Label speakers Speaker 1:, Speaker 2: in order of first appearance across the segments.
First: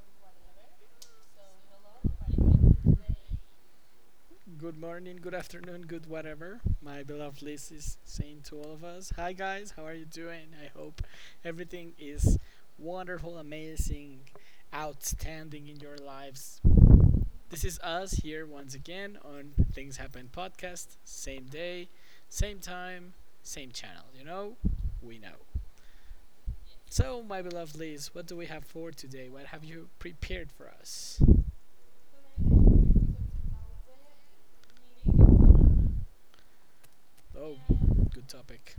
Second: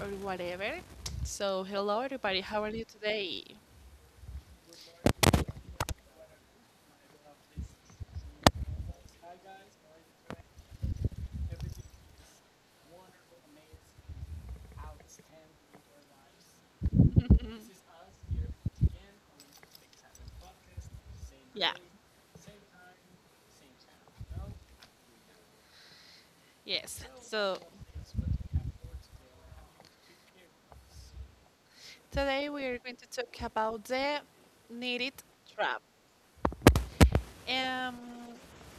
Speaker 1: or whatever. So, hello everybody, how are you today?
Speaker 2: Good morning, good afternoon, good whatever. My beloved Liz is saying to all of us, hi guys, how are you doing? I hope everything is wonderful, amazing, outstanding in your lives. This is us here once again on Things Happen podcast. Same
Speaker 1: Yeah,
Speaker 2: day, same time, same channel. You know, we know.
Speaker 1: yes.
Speaker 2: So, my
Speaker 1: So,
Speaker 2: beloved Liz, what do we have for today? What have you prepared for us?
Speaker 1: today we are going to talk about the needed trap.
Speaker 2: Oh,
Speaker 1: Um,
Speaker 2: good topic.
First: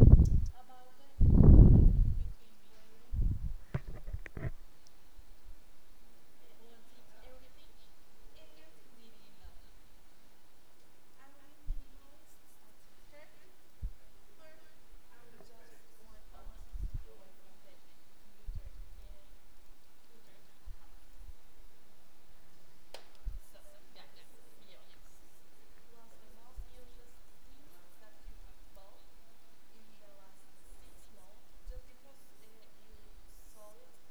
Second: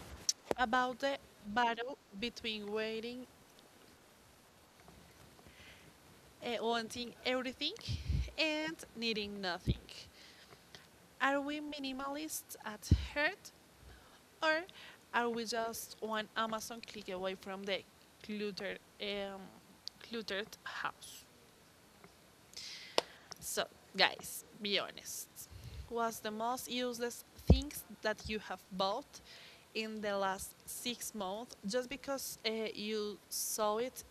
Speaker 1: about the battle between waiting, wanting everything, and needing nothing. Are we minimalists at heart, or are we just one Amazon click away from the cluttered, um, cluttered house? So, guys, be honest. What's the most useless things that you have bought in the last six months just because you saw it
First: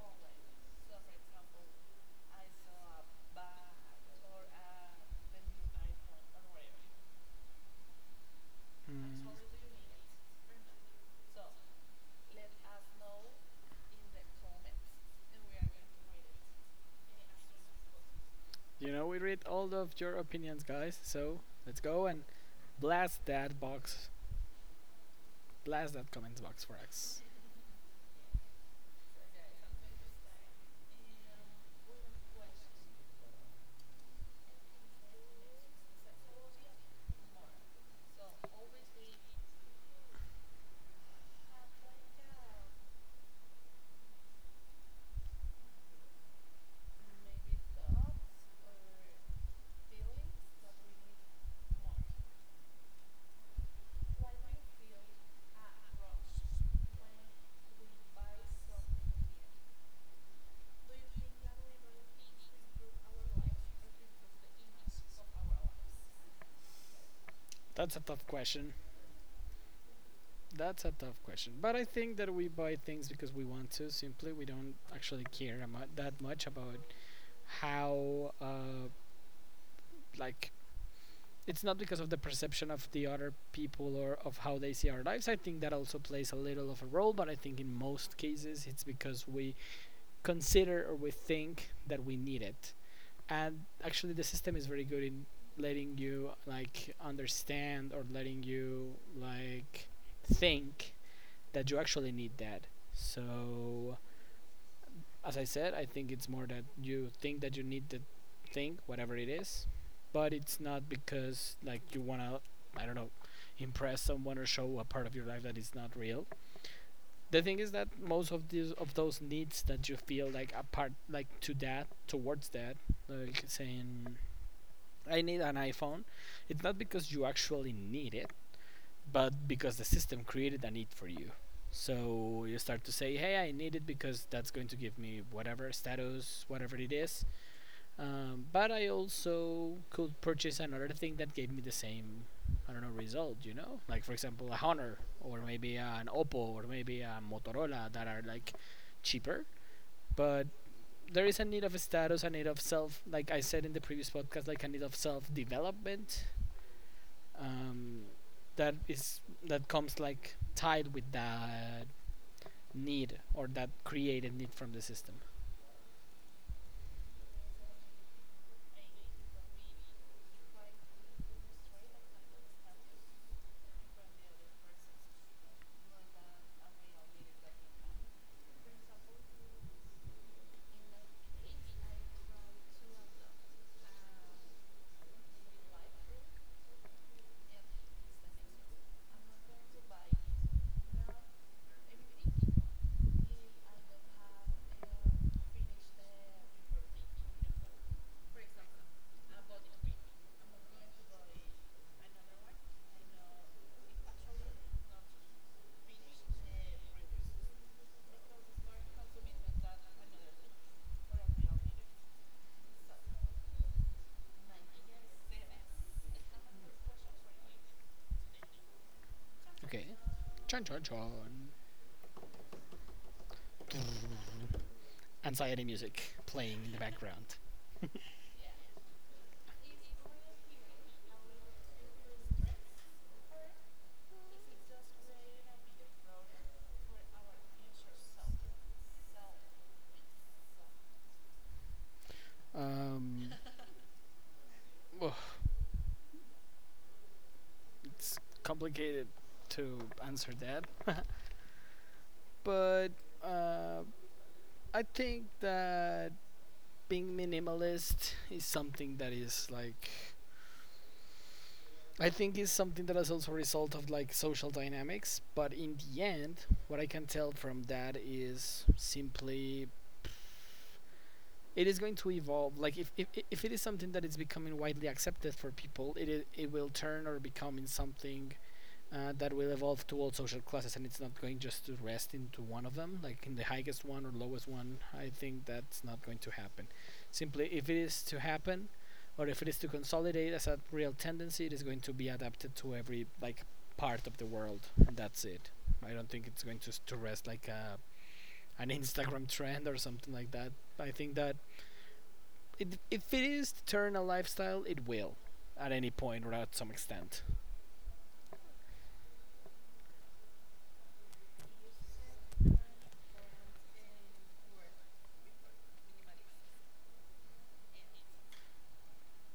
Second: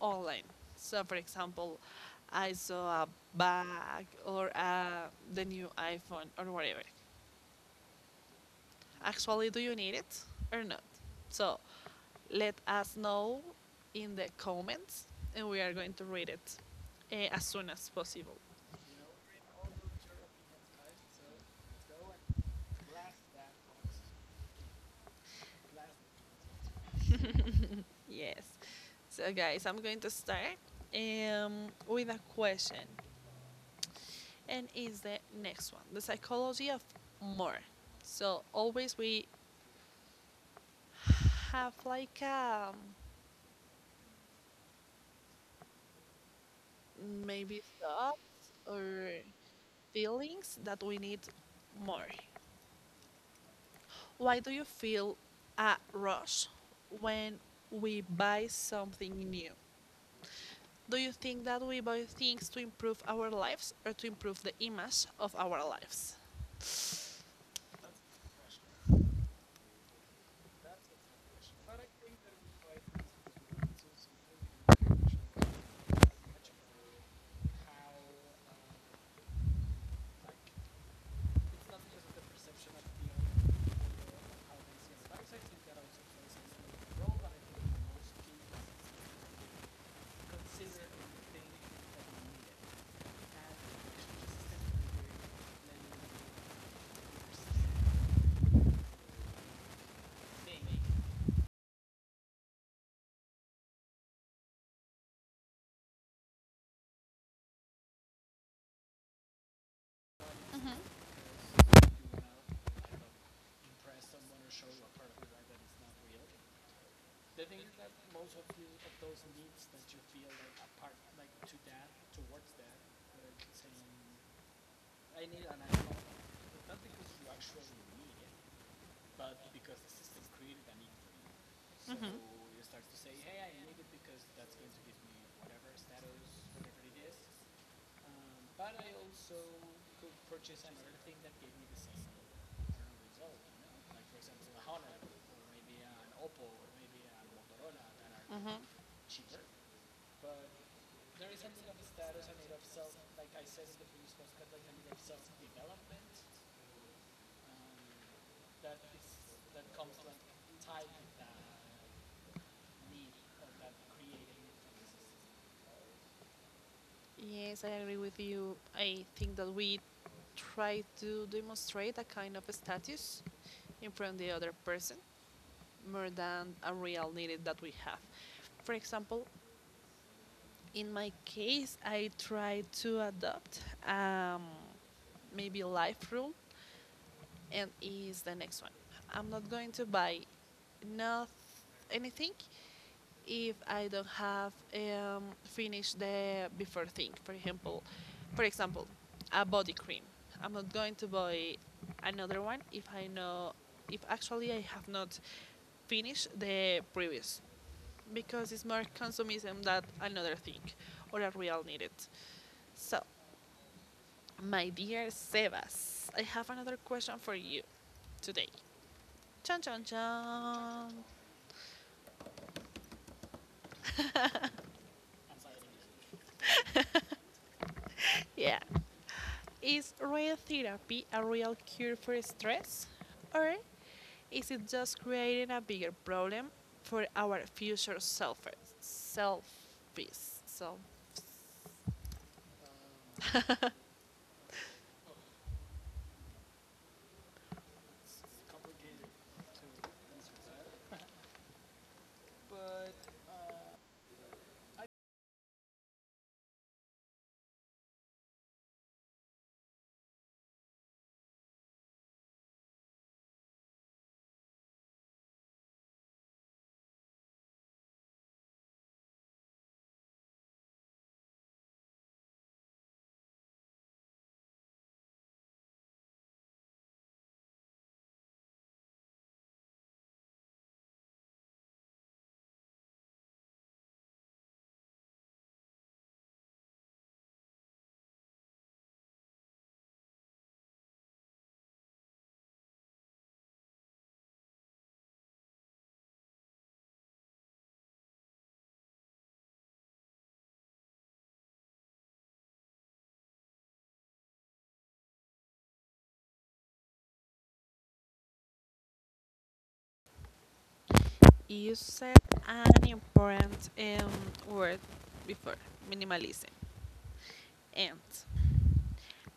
Speaker 1: online? So, for example, I saw a bag or the new iPhone or whatever.
Speaker 2: Hmm.
Speaker 1: Actually, do you need it or not? So let us know in the comments and we are going to read it as soon as possible.
Speaker 2: You know, we read all of your opinions, guys. So let's go and blast that box, blast that comments box for us.
Speaker 1: Yes. So, guys, I'm going to start with a question, and it's the next one, the psychology of more. So, always we have maybe thoughts or feelings that we need more. Why do you feel a rush when we buy something new? Do you think that we buy things to improve our lives or to improve the image of our lives?
Speaker 2: That's a tough question. That's a tough question. But I think that we buy things because we want to. Simply, we don't actually care that much about how, like, it's not because of the perception of the other people or of how they see our lives. I think that also plays a little of a role, but I think in most cases it's because we consider or we think that we need it. And actually, the system is very good in letting you like understand or letting you like think that you actually need that. So, as I said, I think it's more that you think that you need the thing, whatever it is, but it's not because like you wanna, I don't know, impress someone or show a part of your life that is not real. The thing is that most of these of those needs that you feel like apart like to that towards that like saying I need an iPhone, it's not because you actually need it, but because the system created a need for you. So you start to say, hey, I need it because that's going to give me whatever status whatever it is. But I also could purchase another thing that gave me the same, I don't know, result, you know? Like, for example, a Honor, or maybe an Oppo, or maybe a Motorola that are like
Speaker 1: Hmm.
Speaker 2: cheaper. But there is a need of a status, a need of self, like I said in the previous podcast, like a need of self development. Um, that is that comes like tied with that need or that created need from the system.
Speaker 1: Yes, I agree with you. I think that we try to demonstrate a kind of status in front of the other person more than a real need that we have. For example, in my case, I try to adopt um, maybe life rule, and is the next one. I'm not going to buy not anything if I don't have finished the before thing. For example, a body cream. I'm not going to buy another one if I know if actually I have not finished the previous, because it's more consumism than another thing or a real need it. So, my dear Sebas, I have another question for you today. Chan chan
Speaker 2: Okay, chon chon
Speaker 1: chan.
Speaker 2: chon. Anxiety music playing in the background.
Speaker 1: Yeah. Is real therapy a real cure for stress? Or is it just creating a bigger problem for our future self selfies? So
Speaker 2: Um, well, it's complicated to answer that, but uh, I think that being minimalist is something that is like I think is something that is also a result of like social dynamics. But in the end, what I can tell from that is simply it is going to evolve. Like if it is something that is becoming widely accepted for people, it will turn or become in something that will evolve to all social classes, and it's not going just to rest into one of them, like in the highest one or lowest one. I think that's not going to happen. Simply, if it is to happen, or if it is to consolidate as a real tendency, it is going to be adapted to every like part of the world, and that's it. I don't think it's going to rest like a an Instagram trend or something like that. I think that it, if it is to turn a lifestyle, it will at any point or at some extent.
Speaker 1: you said an important word before, minimalism. And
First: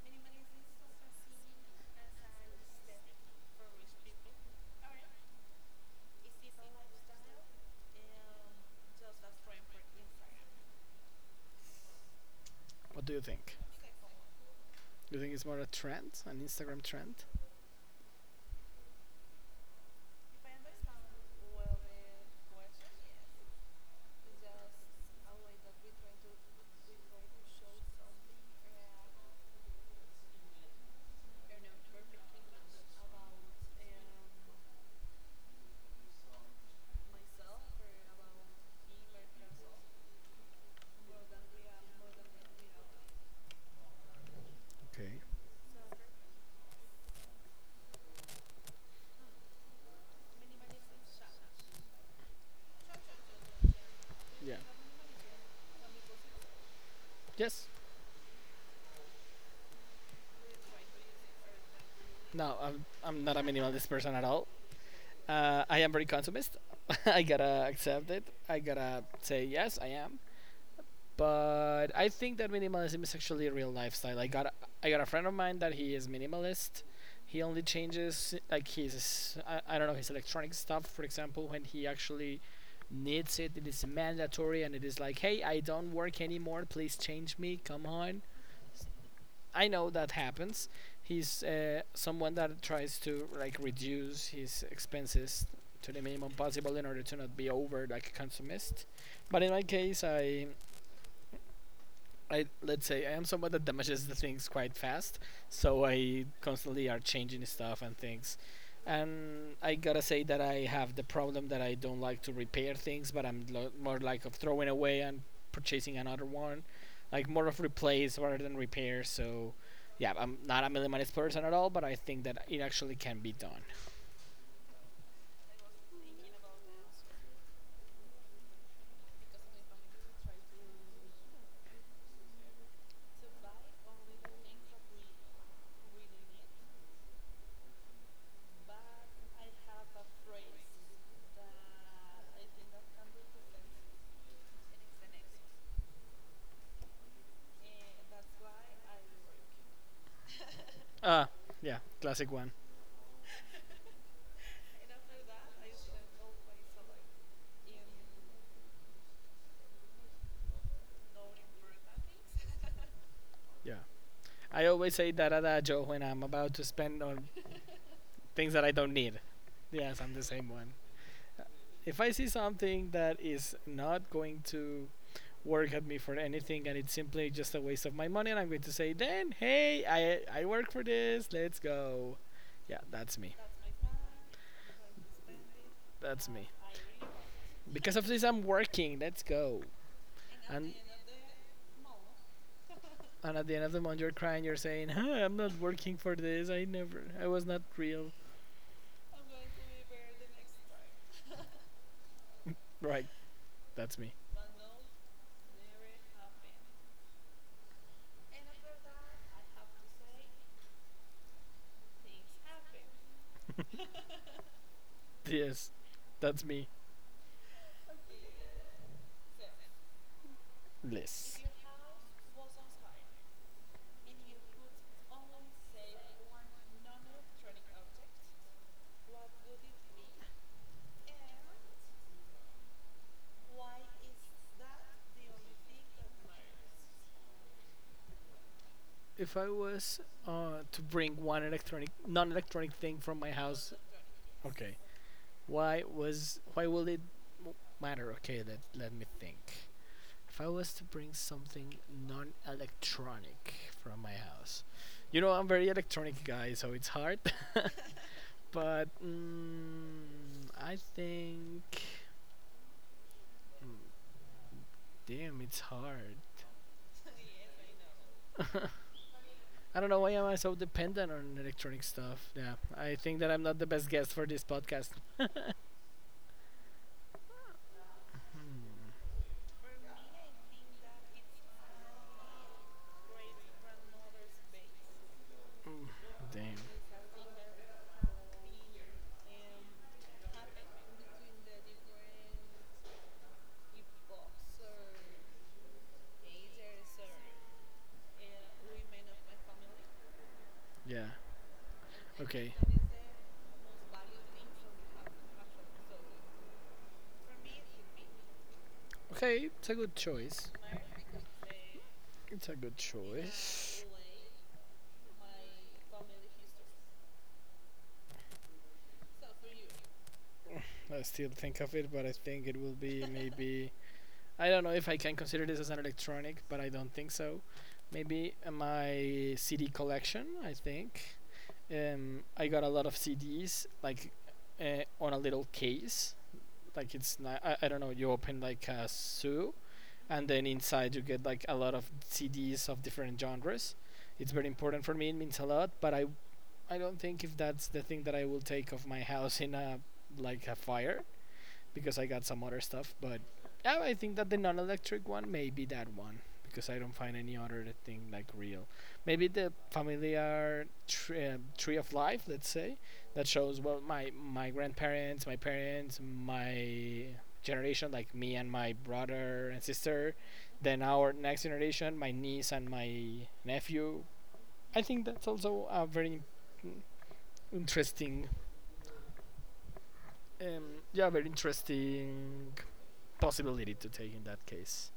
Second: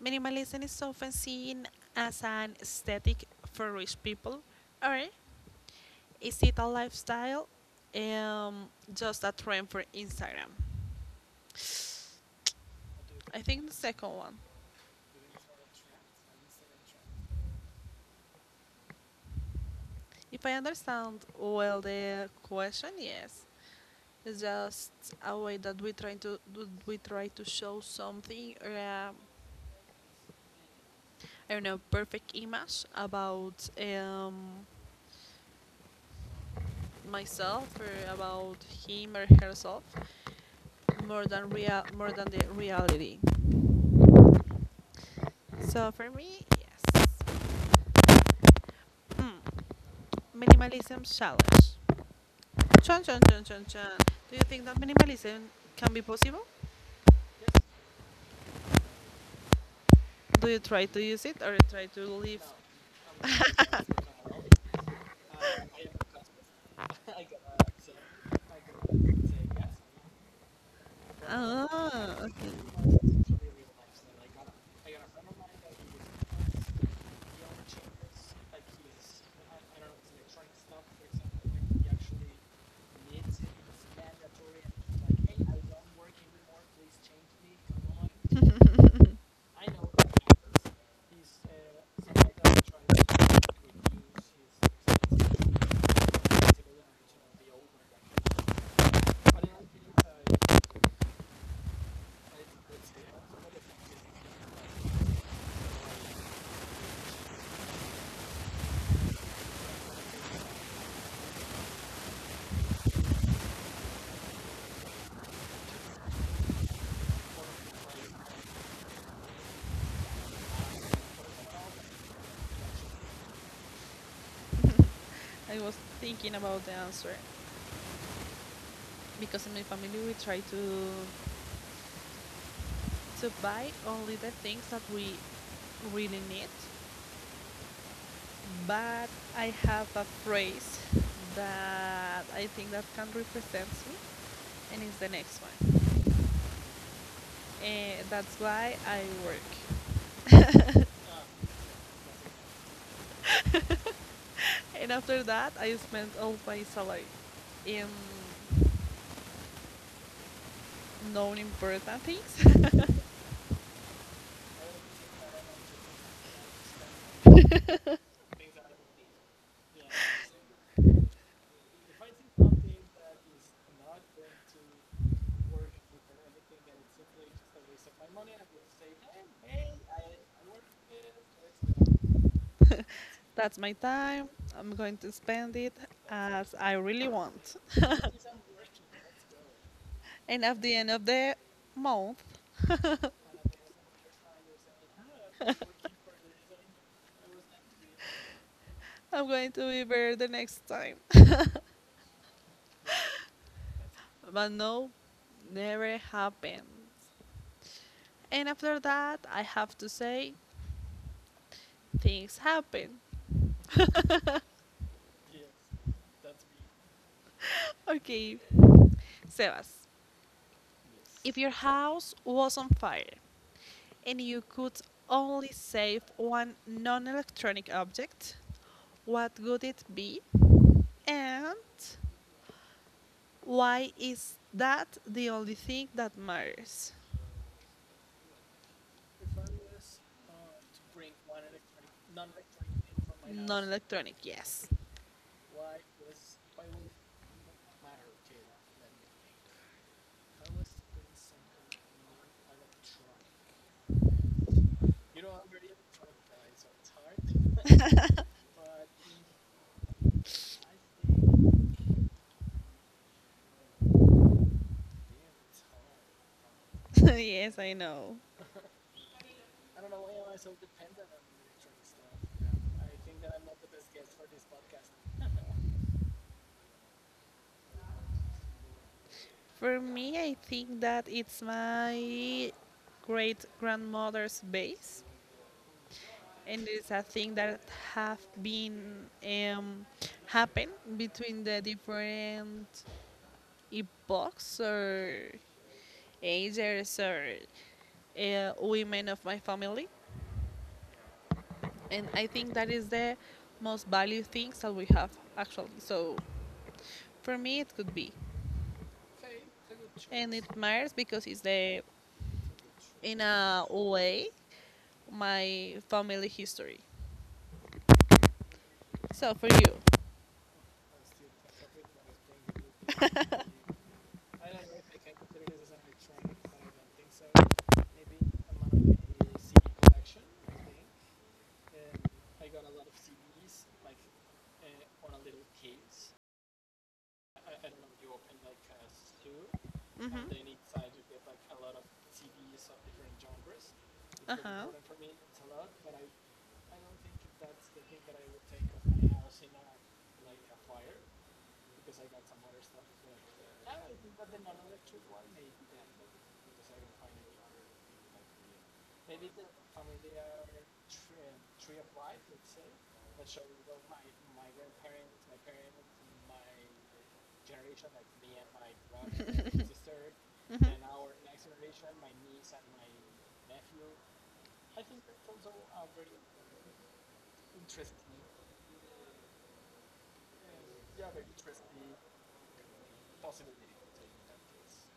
Speaker 1: minimalism is often seen as an aesthetic for rich people, or is it a lifestyle, um, just a trend for Instagram?
Speaker 2: What do you
Speaker 1: I
Speaker 2: think?
Speaker 1: think the second one.
Speaker 2: You think it's more a trend, an Instagram trend?
Speaker 1: If I understand well the question, yes. It's just a way that we try to we try to show something, or I don't know, perfect image about myself or about him or herself, more than real, more than the reality.
Speaker 2: Okay.
Speaker 1: So for me, yes. Hmm. Minimalism challenge. Chun chun chun chun chun. Do you
Speaker 2: Yeah.
Speaker 1: think that minimalism can be possible?
Speaker 2: Yes.
Speaker 1: Do you try to use it or try to live?
Speaker 2: No, I'm not a minimalist person at all. I am very consumist. I gotta accept it. I gotta say yes, I am. But I
Speaker 1: Ah,
Speaker 2: think that
Speaker 1: okay.
Speaker 2: minimalism is actually a real lifestyle. I got a friend of mine that he is minimalist. He only changes like his I don't know his electronic stuff, for example, when he actually needs it. It is mandatory, and it is like, hey, I don't work anymore. Please change me. Come on, I know that happens. He's someone that tries to like reduce his expenses to the minimum possible in order to not be over like a consumist. But in my case, I let's say I am someone that damages the things quite fast, so I constantly are changing stuff and things. And I gotta say that I have the problem that I don't like to repair things, but I'm more like of throwing away and purchasing another one, like more of replace rather than repair. So, yeah, I'm not a millimeter person at all, but I think that it actually can be done.
Speaker 1: I was thinking about the answer, because in my family we try to buy only the things that we really need. But I have a phrase that I think that can represent me, and it's the next one. Eh, that's why I work.
Speaker 2: Uh yeah, classic one.
Speaker 1: And after that, I spent all my salary in non-important things.
Speaker 2: Yeah, I always say that adagio when I'm about to spend on things that I don't need. Yes, I'm the same one. If I see something that is not going to work at me for anything and it's simply just a waste of my money and I'm going to say then, hey, I work for this, let's go. Yeah, that's me.
Speaker 1: That's my time. I'm going to spend it
Speaker 2: That's me.
Speaker 1: as I really want.
Speaker 2: Because of this I'm working, let's go.
Speaker 1: And at
Speaker 2: and
Speaker 1: the end of the month,
Speaker 2: and at the end of the month you're crying, you're saying, huh, I'm not working for this, I never I was not real.
Speaker 1: I'm going to be better the next time.
Speaker 2: Right, that's me.
Speaker 1: But no, never happened. And after that, I have to say, things happen.
Speaker 2: Yes, that's me.
Speaker 1: Okay, Sebas, if
Speaker 2: Bliss.
Speaker 1: your house was on fire and you could only save one non electronic object, what would it be? And why is that the only thing that matters?
Speaker 2: If I was to bring one electronic, non-electronic thing from my house,
Speaker 1: Non-electronic, yes.
Speaker 2: okay, why was why will it m- matter? Okay, let me think. If I was to bring something non-electronic from my house, you know I'm very electronic guy, so it's hard. But mm, I think, mm, damn, it's hard.
Speaker 1: Yes, I know.
Speaker 2: I don't know why am I so dependent on electronic stuff. Yeah, I think that I'm not the best guest for this podcast.
Speaker 1: For me, I think that it's my great grandmother's base,
Speaker 2: Mm, damn.
Speaker 1: and it's a thing that have been um, happen between the different epochs or ages or women of my family,
Speaker 2: Yeah.
Speaker 1: and I think
Speaker 2: Okay.
Speaker 1: that is the most valued things that we have actually. So for me, it could be. Okay,
Speaker 2: Okay, it's
Speaker 1: it's a
Speaker 2: a
Speaker 1: good
Speaker 2: good
Speaker 1: choice. And
Speaker 2: choice.
Speaker 1: it matters because it's the,
Speaker 2: It's a good
Speaker 1: in a
Speaker 2: choice.
Speaker 1: way, my family history. So for you.
Speaker 2: I still think of it, but I think it will be maybe. I don't know if I can consider this as an electronic, but I don't think so. Maybe my CD collection. I think I got a lot of CDs like on a little case. Like it's not. I don't know. You open like a zoo, and
Speaker 1: Mm-hmm. They
Speaker 2: then
Speaker 1: need side
Speaker 2: inside you get like a lot of
Speaker 1: effects.
Speaker 2: CDs of different genres. It's
Speaker 1: Uh
Speaker 2: very
Speaker 1: huh.
Speaker 2: important for me. It means a lot, but I don't think if that's the thing that I will take off my house in a like a fire because I got some other stuff. But yeah, I think that the non-electric one may be that one because I don't find any other thing like real. Maybe the familiar tree, tree of life, let's say, that shows well my grandparents, my parents, my generation, like me and my brother and sister. Then
Speaker 1: Mm-hmm.
Speaker 2: our next generation, my niece and my nephew. I think that's also a very mm, interesting, yeah, very interesting possibility to take in that case.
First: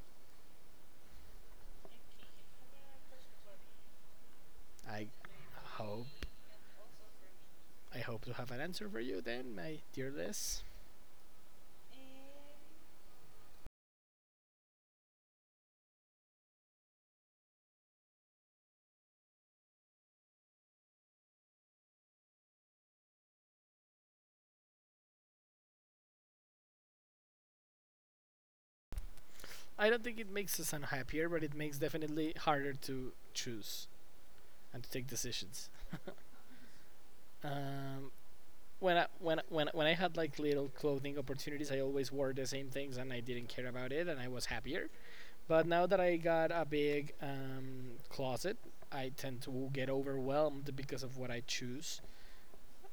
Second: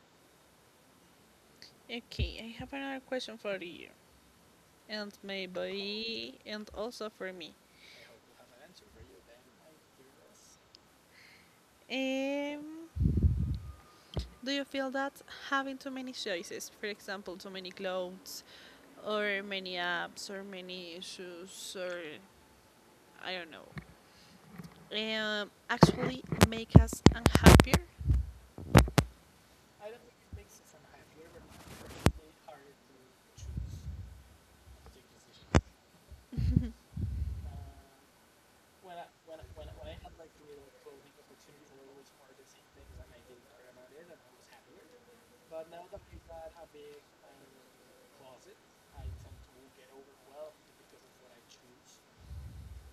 Speaker 1: Okay, I have another question for you,
Speaker 2: I
Speaker 1: and
Speaker 2: hope
Speaker 1: maybe, and also for me.
Speaker 2: I hope to have an answer for you then, my dear Les.
Speaker 1: Um, do you feel that having too many choices, for example, too many clothes, or many apps, or many shoes, or I don't know, actually make us unhappier.
Speaker 2: I don't think it makes us unhappier, but it makes definitely harder to choose and to take decisions. Um, when I when I had like little clothing opportunities, I always wore the same things and I didn't care about it, and I was happier. But now that I got a big closet, I tend to get overwhelmed because of what I choose,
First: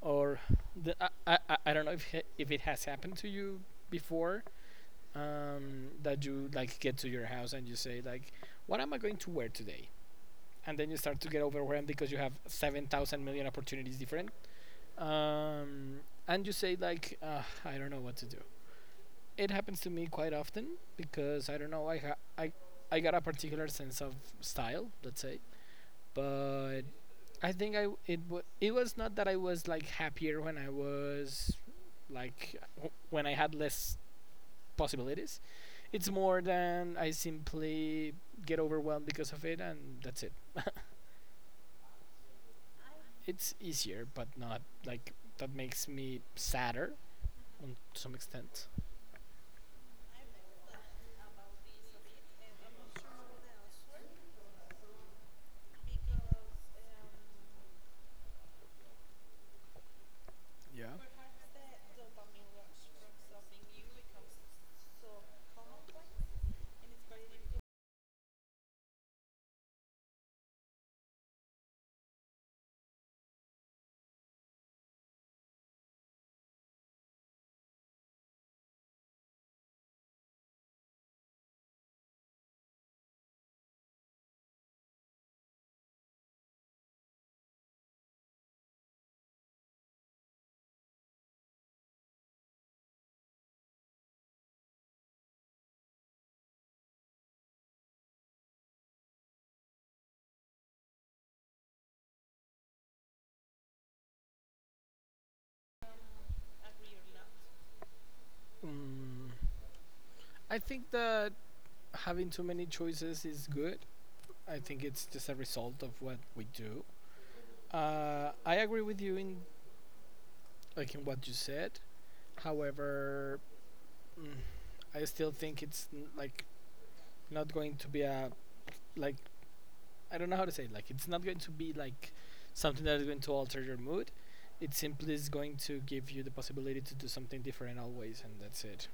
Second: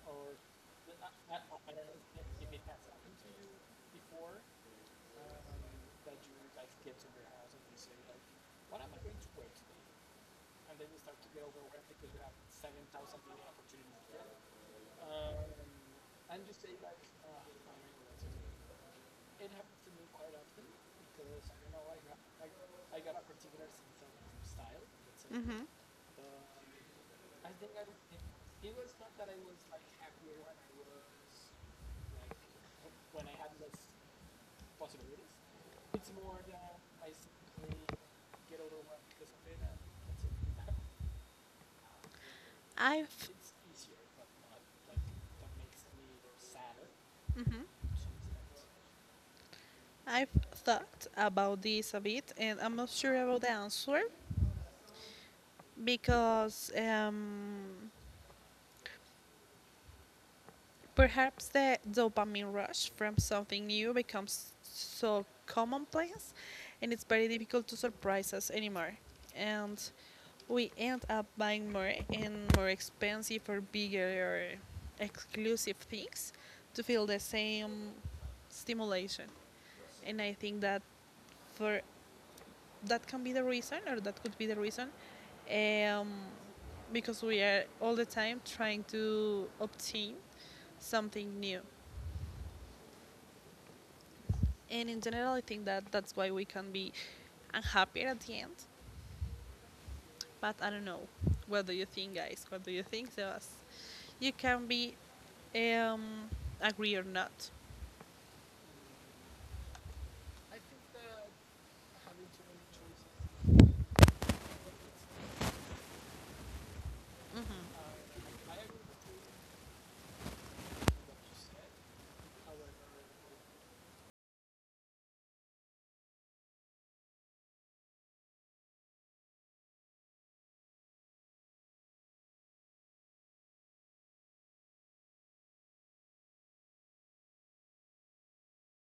Speaker 2: or the, I don't know if it has happened to you before that you like get to your house and you say like what am I going to wear today, and then you start to get overwhelmed because you have 7,000 million opportunities different um, and you say like I don't know what to do. It happens to me quite often because I don't know I got a particular sense of style let's say.
Speaker 1: Hmm.
Speaker 2: But I think I it was not that I was like happier when I was like when I had less possibilities. It's more than I simply get overwhelmed because of it, and that's it.
Speaker 1: I've
Speaker 2: It's easier, but not like that makes me sadder
Speaker 1: hmm
Speaker 2: on to some extent.
Speaker 1: I've thought about this a bit, and I'm not sure about the answer, because
Speaker 2: Yeah.
Speaker 1: perhaps the dopamine rush from something new becomes so commonplace and it's very difficult to surprise us anymore. And we end up buying more and more expensive or bigger or exclusive things to feel the same stimulation. And I think that for that can be the reason, or that could be the reason, um, because we are all the time trying to obtain something new. And in general, I think that that's why we can be unhappier at the end. But I don't know. What do you think, guys? What do you think, Sebas? You can be um, agree or not.
Speaker 2: Mm, I think that having too many choices is good. I think it's just a result of what we do. I agree with you in like in what you said. However, mm, I still think it's like not going to be a like I don't know how to say it. Like it's not going to be like something that is going to alter your mood. It simply is going to give you the possibility to do something different always, and that's it.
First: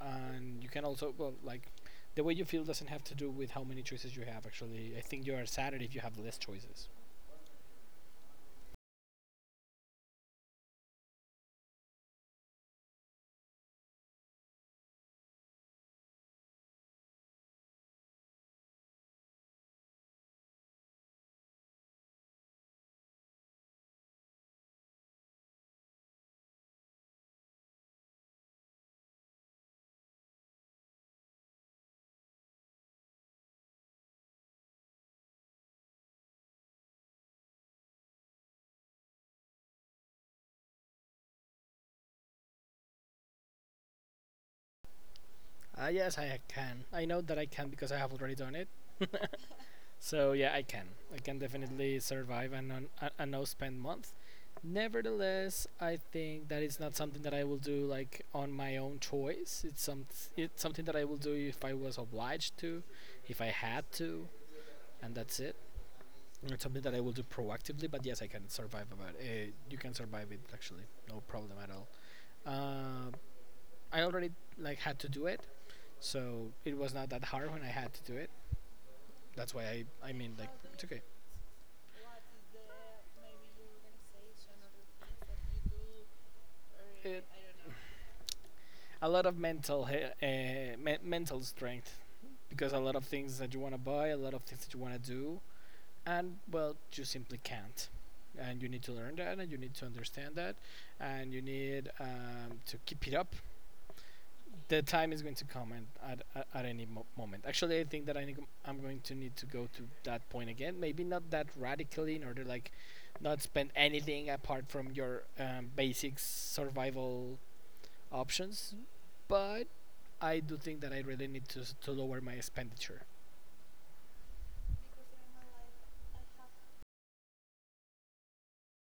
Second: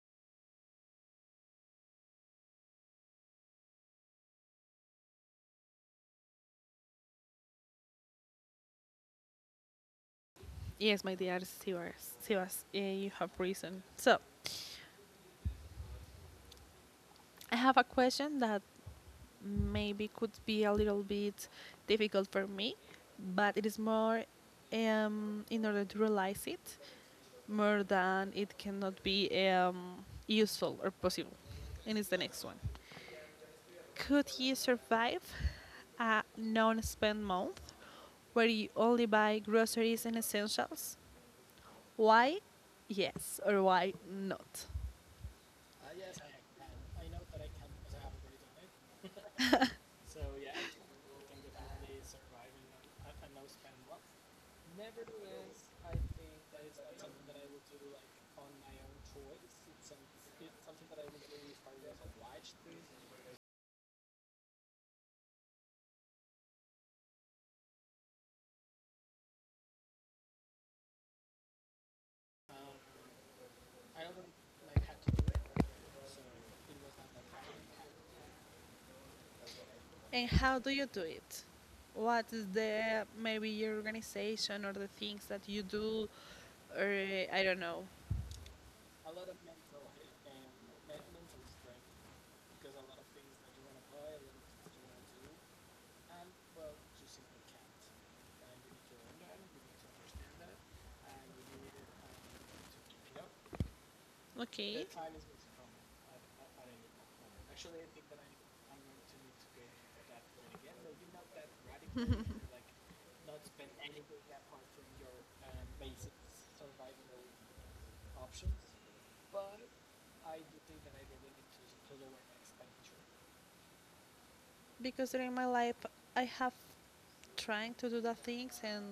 Speaker 2: And you can also well like the way you feel doesn't have to do with how many choices you have. Actually, I think you are sadder if you have less choices.
Speaker 1: Yes, my dear Sebas. Sebas, you have reason. So I have a question that maybe could be a little bit difficult for me, but it is more in order to realize it, more than it cannot be useful or possible. And it's the next one. Could you survive a non spend month where you only buy groceries and essentials? Why yes or why not?
Speaker 2: Ah yes, I can. I know that I can because I have already done it. So yeah, I can. I can definitely survive a no spend month. Nevertheless, I think that it's not something that I will do like on my own choice. It's something that I will do if I was obliged to, if I had to, and that's it. It's something that I will do proactively. But yes, I can survive about it. You can survive it actually, no problem at all. Uh, I already like had to do it, so it was not that hard when I had to do it. That's why I
Speaker 1: And
Speaker 2: mean like
Speaker 1: how do
Speaker 2: it's
Speaker 1: you do
Speaker 2: okay.
Speaker 1: it? What is the maybe your organization or the things that you do or
Speaker 2: It
Speaker 1: I don't know.
Speaker 2: a lot of mental mental strength because a lot of things that you want to buy, a lot of things that you want to do, and well, you simply can't. And you need to learn that, and you need to understand that, and you need to keep it up. The
Speaker 1: Okay.
Speaker 2: time is going to come and at any moment. Actually, I think that I need, I'm going to need to go to that point again. Maybe not that radically, in order like not spend anything apart from your basic survival options, but I do think that I really need to lower my expenditure.
Speaker 1: Because during my life I have trying to do the things and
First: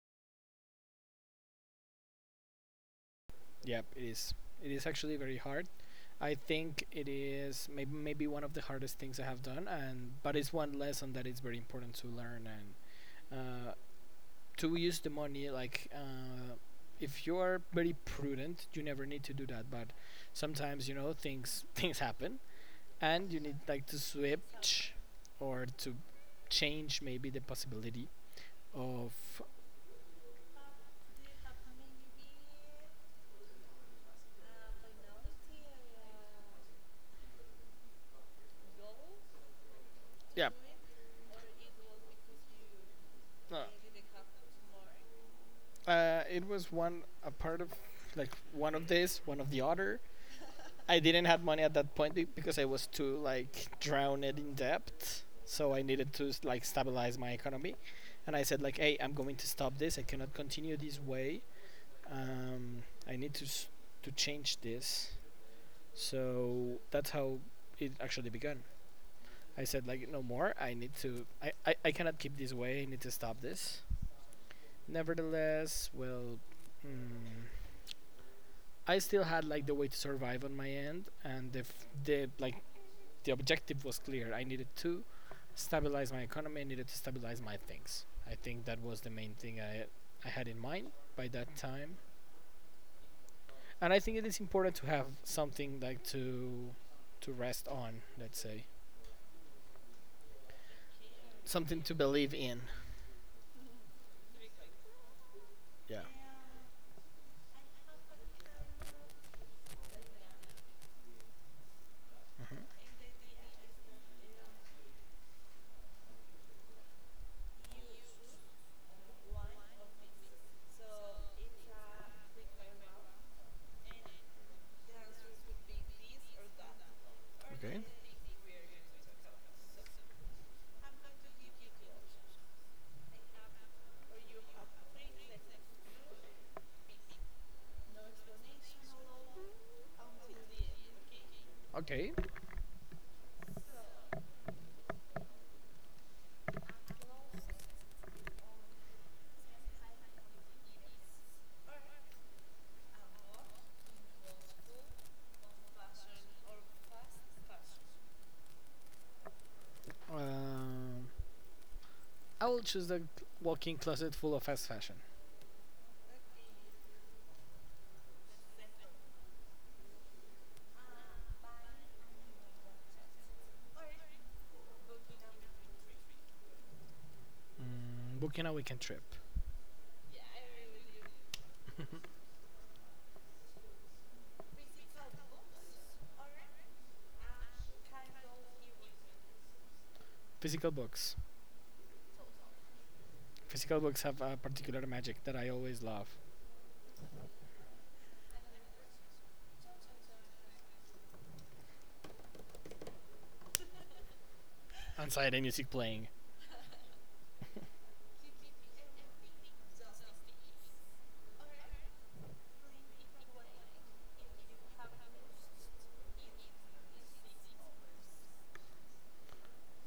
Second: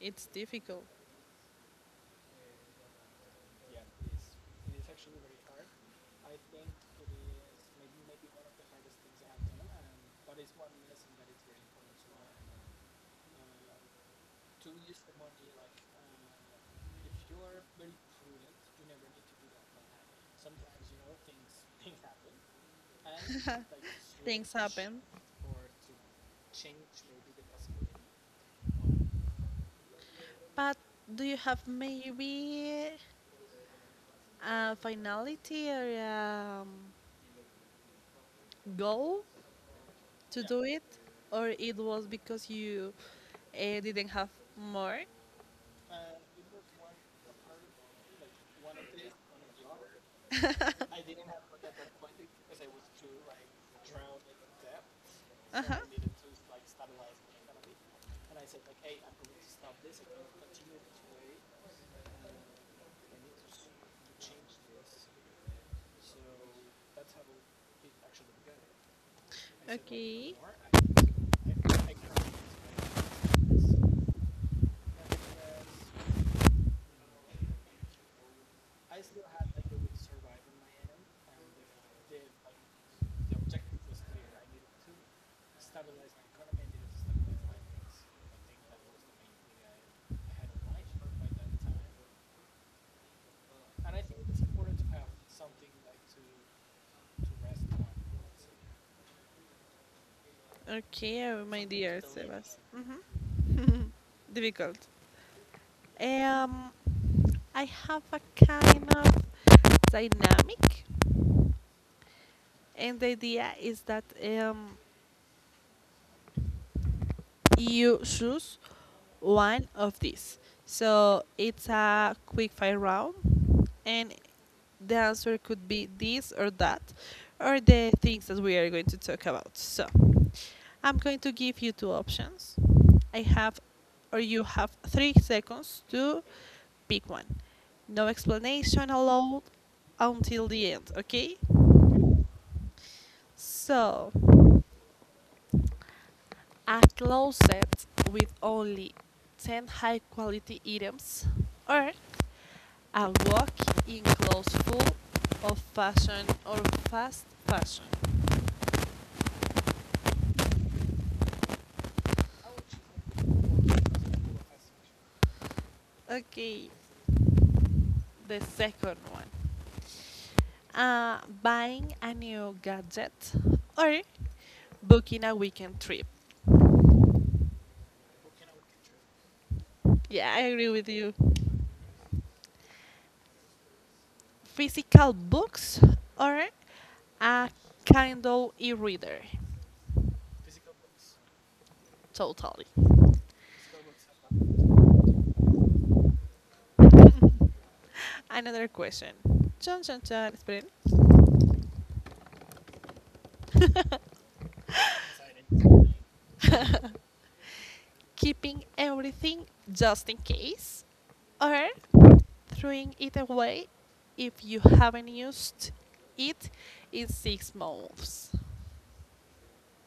Speaker 1: it's difficult.
Speaker 2: Yep, it is. It is actually very hard. I think it is maybe one of the hardest things I have done, and but it's one lesson that is very important to learn and uh, to use the money. Like if you are very prudent, you never need to do that. But sometimes you know things things happen, and you need
Speaker 1: And
Speaker 2: like to
Speaker 1: things
Speaker 2: switch
Speaker 1: happen.
Speaker 2: or to change maybe the possibility of
Speaker 1: But do you have maybe a finality or a goal to
Speaker 2: yeah.
Speaker 1: do it? Or it was because you
Speaker 2: uh,
Speaker 1: didn't have more?
Speaker 2: It was one a part of like one of this, one of the other. I didn't have money at that point because I was too like drowned in debt, so
Speaker 1: Uh-huh.
Speaker 2: I needed to like stabilize my economy. And I said like, hey, I'm going to stop this. I cannot continue this way. Um, I need to to change this. So that's how it actually began. I said like no
Speaker 1: Okay.
Speaker 2: more. I need to. I cannot keep this way. I need to stop this. Nevertheless, well, mm, I still had like the way to survive on my end, and the f- the like the objective was clear. I needed to stabilize my economy. I needed to stabilize my things. I think that was the main thing I had in mind by that time, and I think it is important to have something like to rest on. Let's say
Speaker 1: Okay, my
Speaker 2: something to
Speaker 1: dear
Speaker 2: believe
Speaker 1: Sebas.
Speaker 2: in.
Speaker 1: Hmm. Difficult.
Speaker 2: Yeah.
Speaker 1: Um, I have a kind of dynamic, and the idea is that you choose one of these. So it's a quick fire round and the answer could be this or that or the things that we are going to talk about. So, I'm going to give you two options. I have or you have 3 seconds to pick one. No explanation allowed until the end, okay?
Speaker 2: Okay.
Speaker 1: So, a closet with only 10 high quality items or a walk in clothes full of fashion or fast fashion.
Speaker 2: Um, I will choose the walk-in closet full of fast fashion.
Speaker 1: Okay, the second one. Buying a new gadget or booking a weekend trip.
Speaker 2: Mm, booking a weekend trip.
Speaker 1: Yeah, I agree with you. Physical books or a Kindle e-reader.
Speaker 2: Physical books.
Speaker 1: Totally.
Speaker 2: Physical books have a particular magic that I always love.
Speaker 1: Another question. Chun chun chun. Esperen.
Speaker 2: Inside any music playing.
Speaker 1: Keeping everything just in case, or throwing it away if you haven't used it in six months.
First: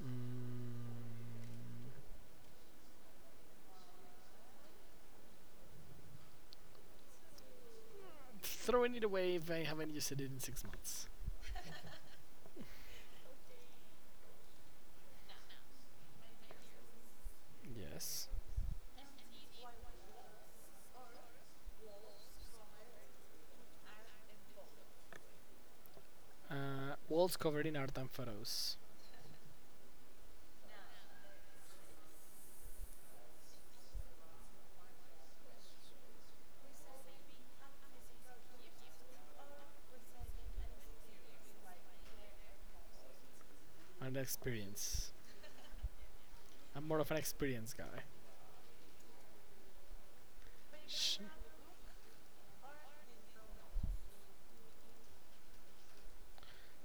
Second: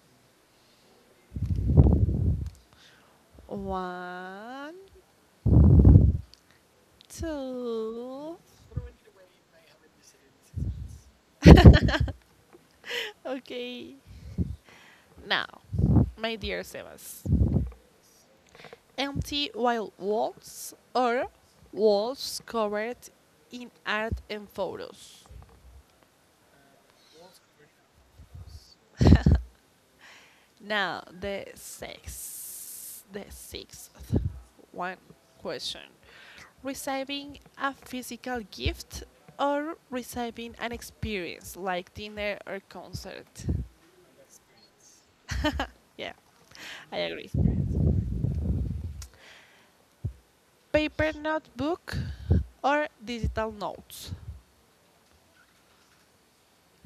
Speaker 2: Mm,
Speaker 1: One, two.
Speaker 2: throwing it away if I haven't used it in 6 months.
Speaker 1: Okay. Now, my dear Sebas,
Speaker 2: Yes.
Speaker 1: empty wild walls or walls covered in art and photos.
Speaker 2: Walls covered in art and photos.
Speaker 1: Now, the sixth one question. Receiving a physical gift or receiving an experience like dinner or concert?
Speaker 2: And experience.
Speaker 1: Yeah,
Speaker 2: I'm
Speaker 1: I
Speaker 2: more of an
Speaker 1: agree.
Speaker 2: experience guy.
Speaker 1: Paper
Speaker 2: Shh.
Speaker 1: notebook or digital notes?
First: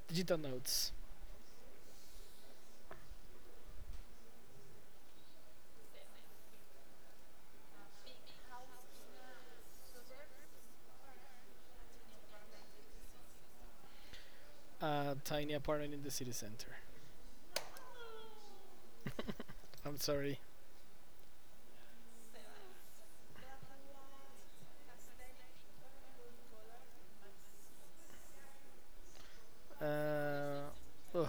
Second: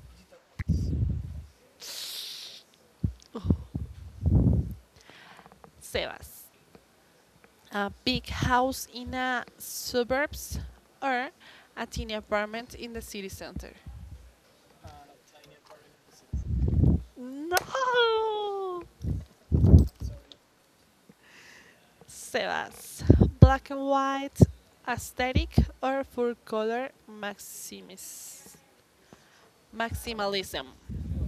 Speaker 2: Digital notes.
Speaker 1: Ugh, Sebas. A big house in a suburbs or a tiny apartment in the city center?
Speaker 2: A tiny apartment in the city center.
Speaker 1: No!
Speaker 2: I'm sorry.
Speaker 1: Sebas, black and white aesthetic or full color maximis,
Speaker 2: Uh,
Speaker 1: maximalism.
Speaker 2: ugh.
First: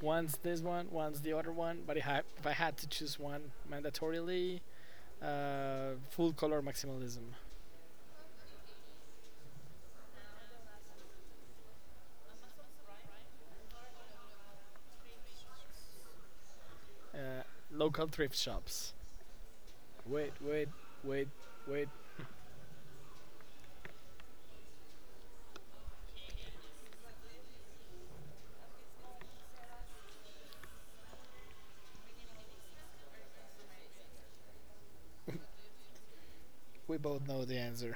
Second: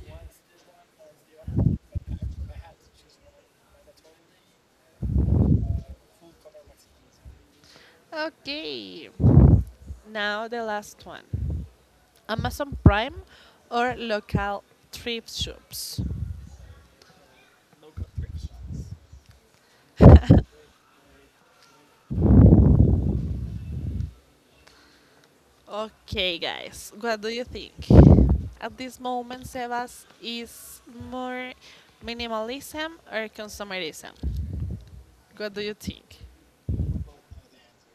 Speaker 2: One's this one, once the other one. But if I had to choose one mandatorily, full color maximalism.
Speaker 1: Okay, now the last one, Amazon Prime or local trip shops.
Speaker 2: Uh, local thrift shops. Wait, wait, wait, wait.
Speaker 1: Okay, guys, what do you think? At this moment, Sebas is more minimalism or consumerism. What do you think?
Speaker 2: We both know the answer.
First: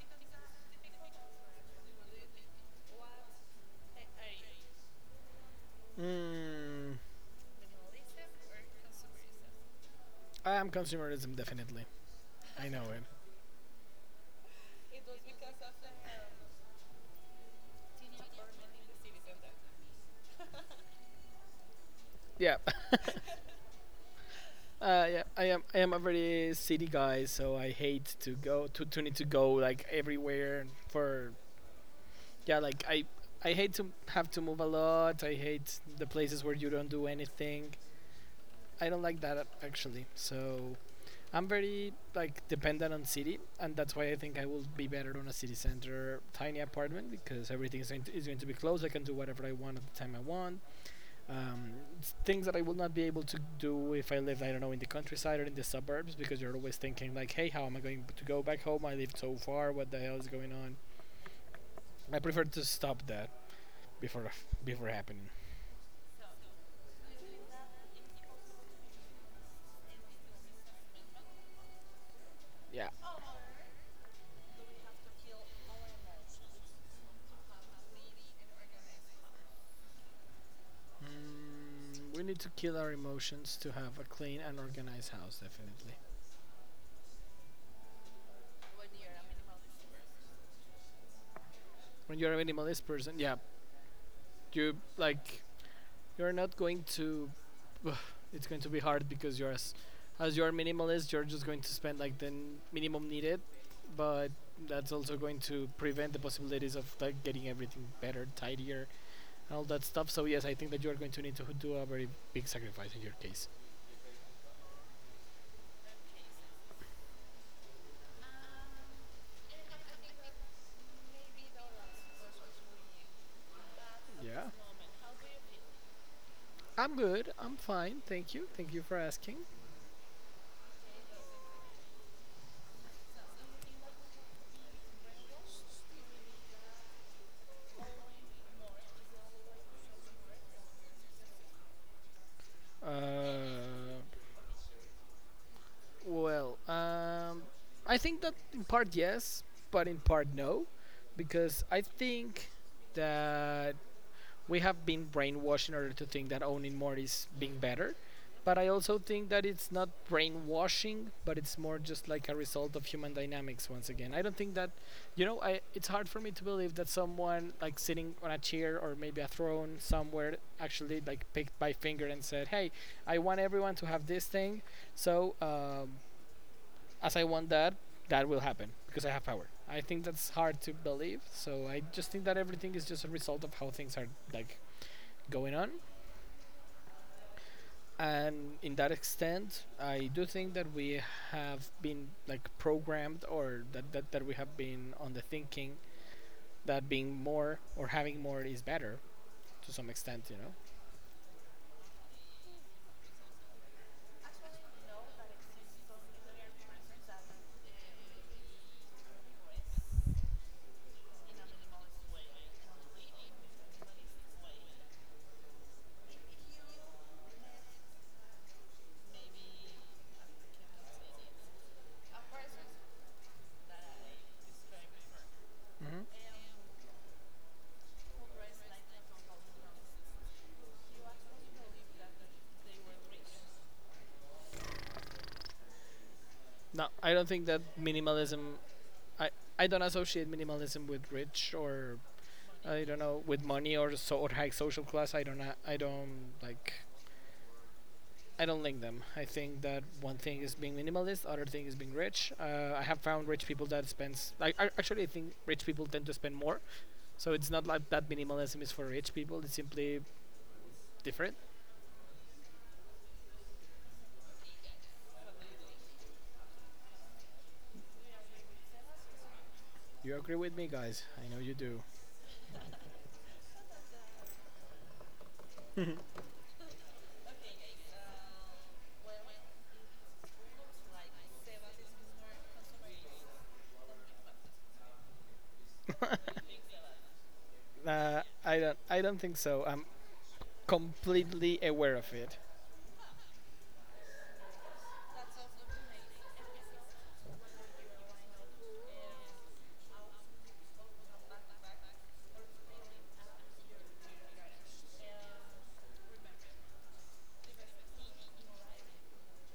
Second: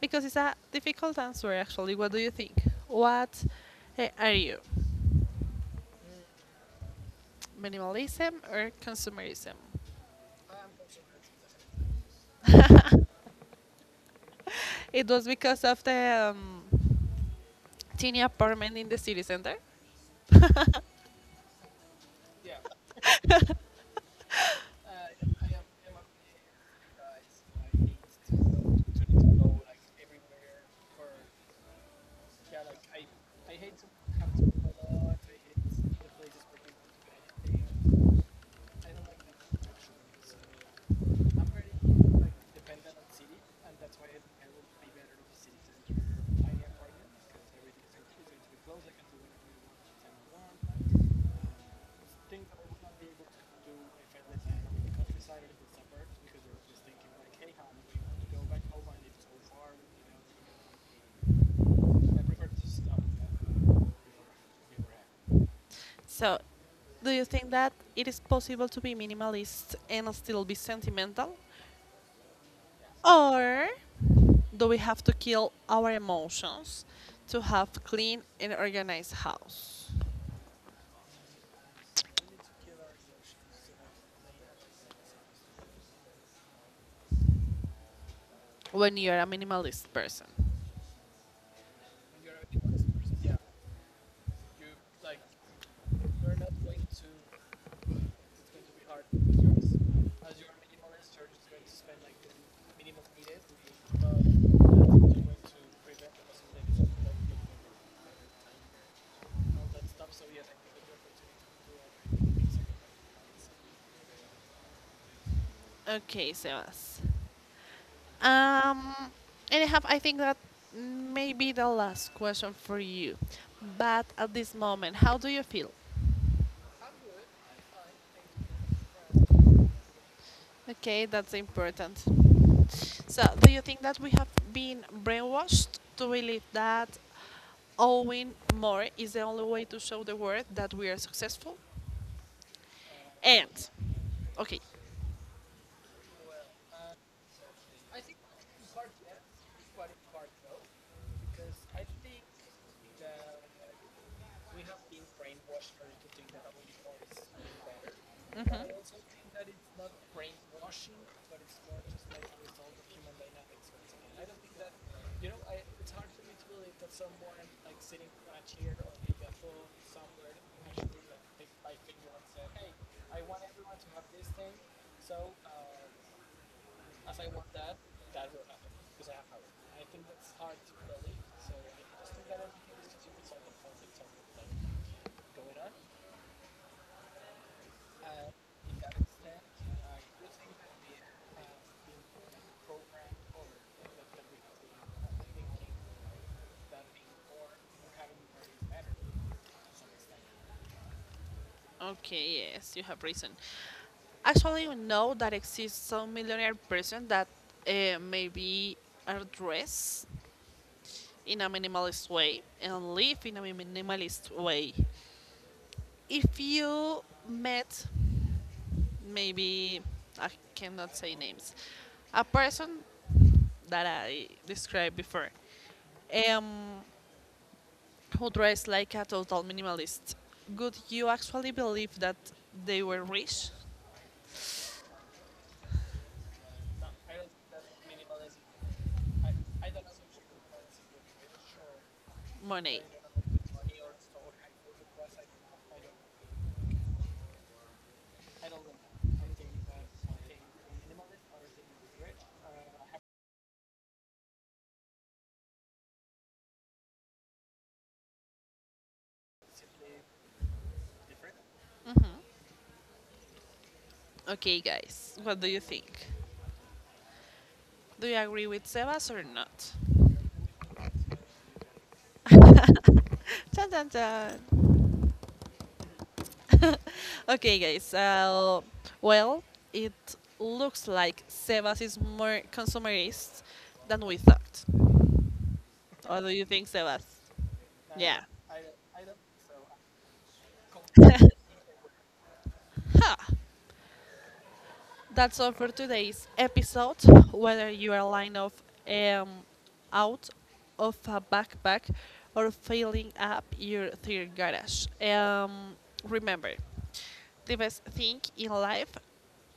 Speaker 1: Because it's a difficult answer, actually. What do you think? What are you?
Speaker 2: Mm,
Speaker 1: Minimalism or consumerism?
Speaker 2: I am consumerism definitely. I know it.
Speaker 1: It was because of the teeny apartment in the city center.
Speaker 2: Yeah, yeah. I am. I am a very city guy, so I hate to need to go like everywhere for. Yeah, like I. I hate to have to move a lot. I hate the places where you don't do anything. I don't like that actually. So I'm very like dependent on city, and that's why I think I will be better on a city center tiny apartment because everything is is going to be close. I can do whatever I want at the time I want. Um, Things that I will not be able to do if I live I don't know, in the countryside or in the suburbs because you're always thinking like, hey, how am I going to go back home? I live so far. What the hell is going on? I prefer to stop that before before happening.
Speaker 1: So, do you think that it is possible to be minimalist and still be sentimental?
Speaker 2: Yeah.
Speaker 1: Or do we have to kill our emotions to have clean and organized house
Speaker 2: Mm, we need to kill our emotions to have a clean and organized house, definitely.
Speaker 1: when you're a minimalist person?
Speaker 2: When you're a minimalist person, yeah, you like you're not going to it's going to be hard because you're as you're minimalist, you're just going to spend like the minimum needed, but that's also going to prevent the possibilities of like getting everything better, tidier, and all that stuff. So yes, I think that you're going to need to do a very big sacrifice in your case.
Speaker 1: Okay, Sebas. Um, and I have, I think that may be the last question for you. But at
Speaker 2: Yeah,
Speaker 1: this moment, how do you feel?
Speaker 2: I'm good. I'm fine. Thank you. Thank you for asking.
Speaker 1: Okay, that's important. So, do you think that we have been brainwashed to believe that owing more is the only way to show the world that we are successful? And,
Speaker 2: uh
Speaker 1: okay.
Speaker 2: Well, I think that in part yes, but in part no, because I think that we have been brainwashed in order to think that owning more is being better. But I also
Speaker 1: Mhm.
Speaker 2: think that it's not brainwashing, but it's more just like a result of human dynamics once again. I don't think that, I, it's hard for me to believe that someone like sitting on a chair or maybe a throne somewhere actually like picked by finger and said, hey, I want everyone to have this thing. So as I want that, that will happen because I have power. I think that's hard to believe. So I just think that everything is just a result of how things are like going on. And in that extent, I do think that we have been like programmed or that we have been on the thinking that being more or having more is better to some extent, you know?
Speaker 1: Okay, yes, you have reason. Actually, you know that exists some millionaire person that maybe are dressed in a minimalist way and live in a minimalist way. If you met, maybe I cannot say names, a person that I described before,
Speaker 2: Mm-hmm.
Speaker 1: um, who dress like a total minimalist, would you actually believe that they were rich?
Speaker 2: No, I don't think that minimalism. I, I don't associate minimalism with rich or
Speaker 1: Money.
Speaker 2: I don't know with money or so or high social class. I don't like I don't link them. I think that one thing is being minimalist, other thing is being rich. I have found rich people that spends. I actually I think rich people tend to spend more. So it's not like that minimalism is for rich people. It's simply different.
Speaker 1: Okay, guys, what do you think? Do you agree with Sebas or not?
Speaker 2: You agree with me, guys? I know you do.
Speaker 1: Dun, dun, dun. Okay, guys, well, it looks like Sebas is more consumerist than we thought. What do you think, Sebas? Yeah.
Speaker 2: I don't. I don't think so. I'm completely aware of it.
Speaker 1: Ha! That's all for today's episode. Whether you are lying off um, out of a backpack or filling up your third garage, remember the best thing in life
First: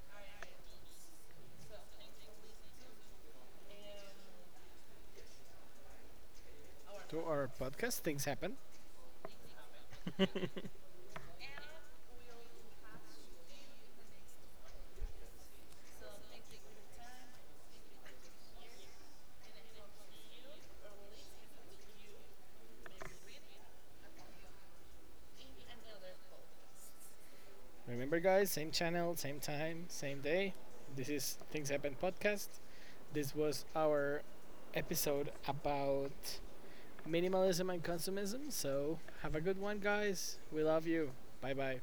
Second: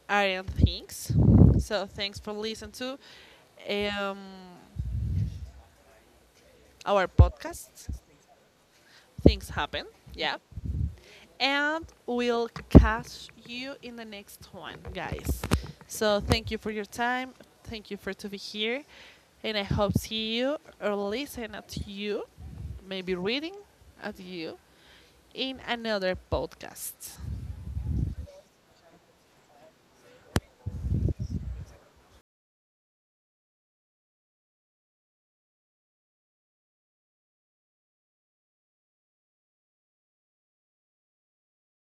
Speaker 1: aren't things. So thanks for listening to um, our
Speaker 2: To our
Speaker 1: podcast.
Speaker 2: podcast, things happen.
Speaker 1: Things happen. Yeah. And we'll catch you in the next one, guys. So thank you for your time. Thank you for to be here, and I hope see you or listen at you, maybe reading at you in another podcast.
Speaker 2: Remember, guys, same channel, same time, same day. This is Things Happen podcast. This was our episode about minimalism and consumism. So, have a good one, guys. We love you. Bye bye.